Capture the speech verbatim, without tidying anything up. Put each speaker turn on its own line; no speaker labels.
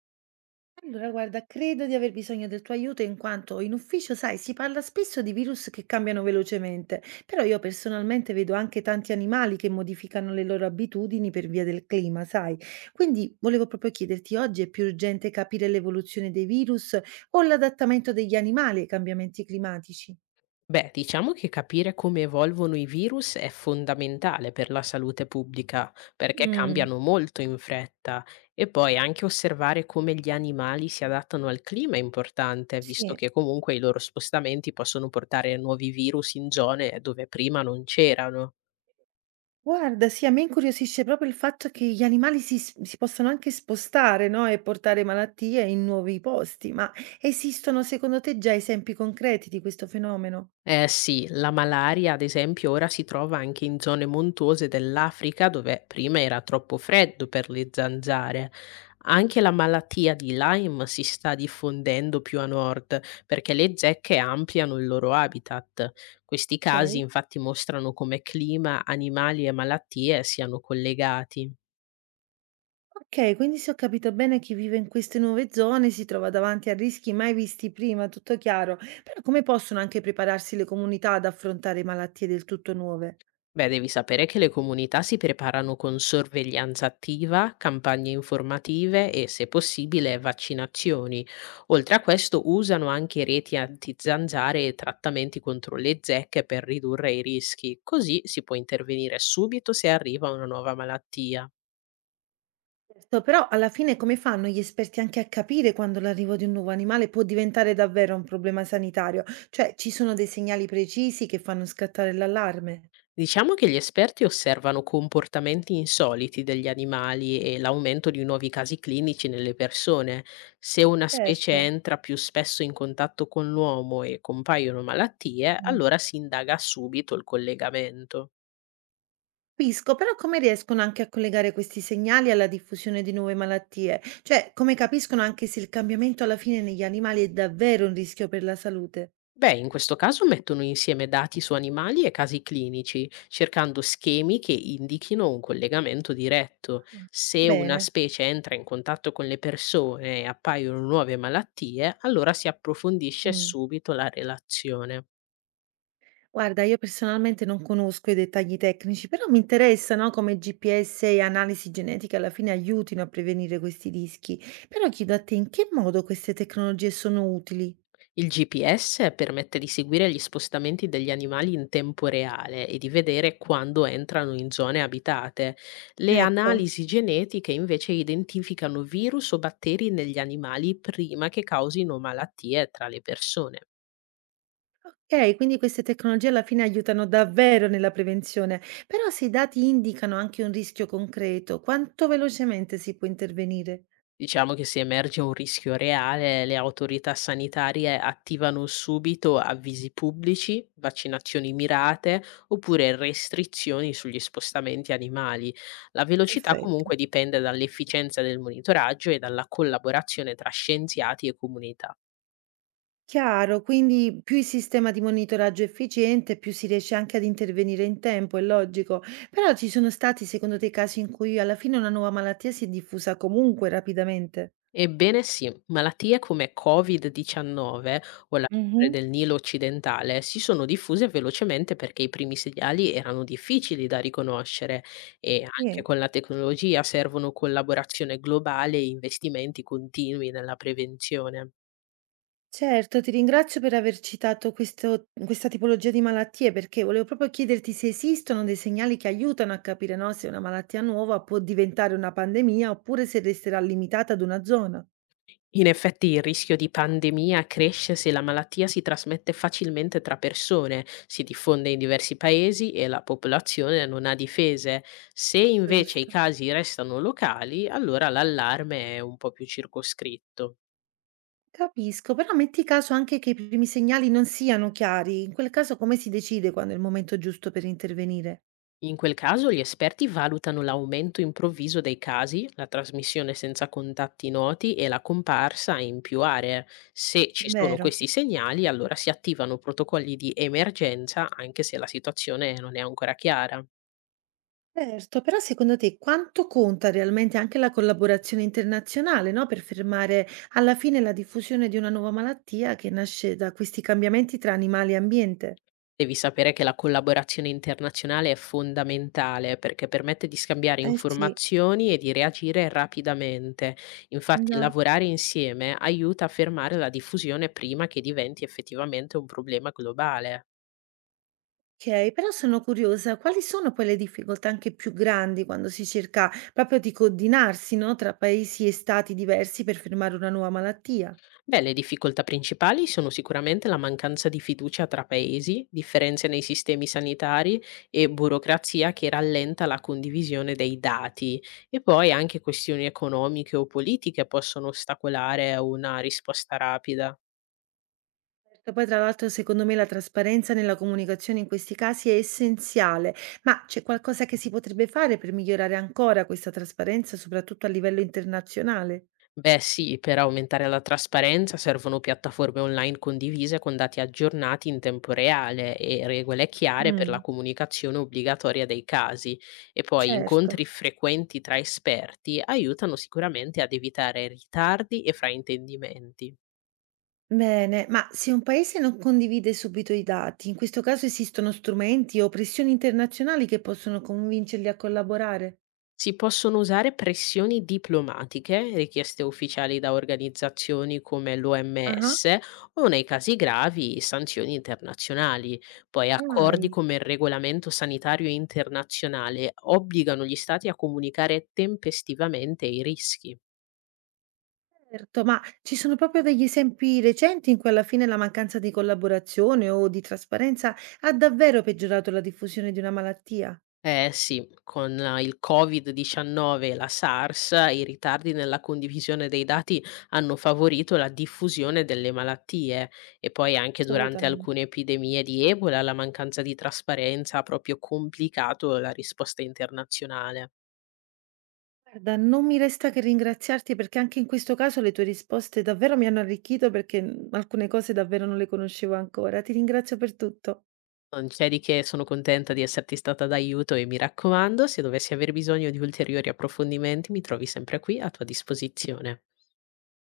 Allora, guarda, credo di aver bisogno del tuo aiuto in quanto in ufficio, sai, si parla spesso di virus che cambiano velocemente, però io personalmente vedo anche tanti animali che modificano le loro abitudini per via del clima, sai. Quindi volevo proprio chiederti, oggi è più urgente capire l'evoluzione dei virus o l'adattamento degli animali ai cambiamenti climatici?
Beh, diciamo che capire come evolvono i virus è fondamentale per la salute pubblica, perché
Mm,
cambiano molto in fretta. E poi anche osservare come gli animali si adattano al clima è importante, visto
sì.
che comunque i loro spostamenti possono portare nuovi virus in zone dove prima non c'erano.
Guarda, sì, a me incuriosisce proprio il fatto che gli animali si, s- si possano anche spostare, no? E portare malattie in nuovi posti, ma esistono secondo te già esempi concreti di questo fenomeno?
Eh sì, la malaria ad esempio ora si trova anche in zone montuose dell'Africa dove prima era troppo freddo per le zanzare. Anche la malattia di Lyme si sta diffondendo più a nord perché le zecche ampliano il loro habitat. Questi casi
Ok.
infatti mostrano come clima, animali e malattie siano collegati.
Ok, quindi se ho capito bene, chi vive in queste nuove zone si trova davanti a rischi mai visti prima, tutto chiaro. Però come possono anche prepararsi le comunità ad affrontare malattie del tutto nuove?
Beh, devi sapere che le comunità si preparano con sorveglianza attiva, campagne informative e, se possibile, vaccinazioni. Oltre a questo, usano anche reti antizanzare e trattamenti contro le zecche per ridurre i rischi. Così si può intervenire subito se arriva una nuova malattia.
Certo, però alla fine come fanno gli esperti anche a capire quando l'arrivo di un nuovo animale può diventare davvero un problema sanitario? Cioè, ci sono dei segnali precisi che fanno scattare l'allarme?
Diciamo che gli esperti osservano comportamenti insoliti degli animali e l'aumento di nuovi casi clinici nelle persone. Se una specie
Certo.
entra più spesso in contatto con l'uomo e compaiono malattie,
Mm.
allora si indaga subito il collegamento.
Capisco, però come riescono anche a collegare questi segnali alla diffusione di nuove malattie? Cioè, come capiscono anche se il cambiamento alla fine negli animali è davvero un rischio per la salute?
Beh, in questo caso mettono insieme dati su animali e casi clinici, cercando schemi che indichino un collegamento diretto.
Ah,
Se una
bene.
specie entra in contatto con le persone e appaiono nuove malattie, allora si approfondisce
Mm.
subito la relazione.
Guarda, io personalmente non conosco i dettagli tecnici, però mi interessa, no, come gi pi esse e analisi genetiche alla fine aiutino a prevenire questi rischi. Però chiedo a te in che modo queste tecnologie sono utili?
Il G P S permette di seguire gli spostamenti degli animali in tempo reale e di vedere quando entrano in zone abitate. Le
Ecco.
analisi genetiche invece identificano virus o batteri negli animali prima che causino malattie tra le persone.
Ok, quindi queste tecnologie alla fine aiutano davvero nella prevenzione, però se i dati indicano anche un rischio concreto, quanto velocemente si può intervenire?
Diciamo che se emerge un rischio reale, le autorità sanitarie attivano subito avvisi pubblici, vaccinazioni mirate oppure restrizioni sugli spostamenti animali. La velocità
Perfetto.
comunque dipende dall'efficienza del monitoraggio e dalla collaborazione tra scienziati e comunità.
Chiaro, quindi più il sistema di monitoraggio è efficiente, più si riesce anche ad intervenire in tempo, è logico. Però ci sono stati, secondo te, casi in cui alla fine una nuova malattia si è diffusa comunque rapidamente?
Ebbene sì, malattie come covid diciannove o la febbre
Mhm.
del Nilo occidentale si sono diffuse velocemente perché i primi segnali erano difficili da riconoscere, e anche
Sì,
con la tecnologia servono collaborazione globale e investimenti continui nella prevenzione.
certo, ti ringrazio per aver citato questo- questa tipologia di malattie, perché volevo proprio chiederti se esistono dei segnali che aiutano a capire, no, se una malattia nuova può diventare una pandemia oppure se resterà limitata ad una zona.
In effetti il rischio di pandemia cresce se la malattia si trasmette facilmente tra persone, si diffonde in diversi paesi e la popolazione non ha difese. Se invece i
Giusto.
casi restano locali, allora l'allarme è un po' più circoscritto.
Capisco, però metti caso anche che i primi segnali non siano chiari, in quel caso come si decide quando è il momento giusto per intervenire?
In quel caso gli esperti valutano l'aumento improvviso dei casi, la trasmissione senza contatti noti e la comparsa in più aree. Se ci sono
Vero.
questi segnali, allora si attivano protocolli di emergenza, anche se la situazione non è ancora chiara.
Certo, però secondo te quanto conta realmente anche la collaborazione internazionale, no? Per fermare alla fine la diffusione di una nuova malattia che nasce da questi cambiamenti tra animali e ambiente?
Devi sapere che la collaborazione internazionale è fondamentale perché permette di scambiare
Eh sì,
informazioni e di reagire rapidamente. Infatti,
già.
lavorare insieme aiuta a fermare la diffusione prima che diventi effettivamente un problema globale.
Okay, però sono curiosa, quali sono poi le difficoltà anche più grandi quando si cerca proprio di coordinarsi, no, tra paesi e stati diversi per fermare una nuova malattia?
Beh, le difficoltà principali sono sicuramente la mancanza di fiducia tra paesi, differenze nei sistemi sanitari e burocrazia che rallenta la condivisione dei dati, e poi anche questioni economiche o politiche possono ostacolare una risposta rapida.
Certo, poi tra l'altro secondo me la trasparenza nella comunicazione in questi casi è essenziale, ma c'è qualcosa che si potrebbe fare per migliorare ancora questa trasparenza, soprattutto a livello internazionale?
Beh, sì, per aumentare la trasparenza servono piattaforme online condivise con dati aggiornati in tempo reale e regole chiare per la
Mm.
comunicazione obbligatoria dei casi. E poi
Certo.
incontri frequenti tra esperti aiutano sicuramente ad evitare ritardi e fraintendimenti.
Bene, ma se un paese non condivide subito i dati, in questo caso esistono strumenti o pressioni internazionali che possono convincerli a collaborare?
Si possono usare pressioni diplomatiche, richieste ufficiali da organizzazioni come
Ah,
l'O M S o nei casi gravi sanzioni internazionali. Poi accordi
dai,
come il regolamento sanitario internazionale obbligano gli stati a comunicare tempestivamente i rischi.
certo, ma ci sono proprio degli esempi recenti in cui alla fine la mancanza di collaborazione o di trasparenza ha davvero peggiorato la diffusione di una malattia?
Eh sì, con eh, il covid diciannove e la SARS, i ritardi nella condivisione dei dati hanno favorito la diffusione delle malattie, e poi anche durante
Assolutamente.
alcune epidemie di Ebola la mancanza di trasparenza ha proprio complicato la risposta internazionale.
Guarda, non mi resta che ringraziarti perché anche in questo caso le tue risposte davvero mi hanno arricchito perché mm, alcune cose davvero non le conoscevo ancora. Ti ringrazio per tutto.
Non c'è di che, sono contenta di esserti stata d'aiuto e mi raccomando, se dovessi aver bisogno di ulteriori approfondimenti mi trovi sempre qui a tua disposizione.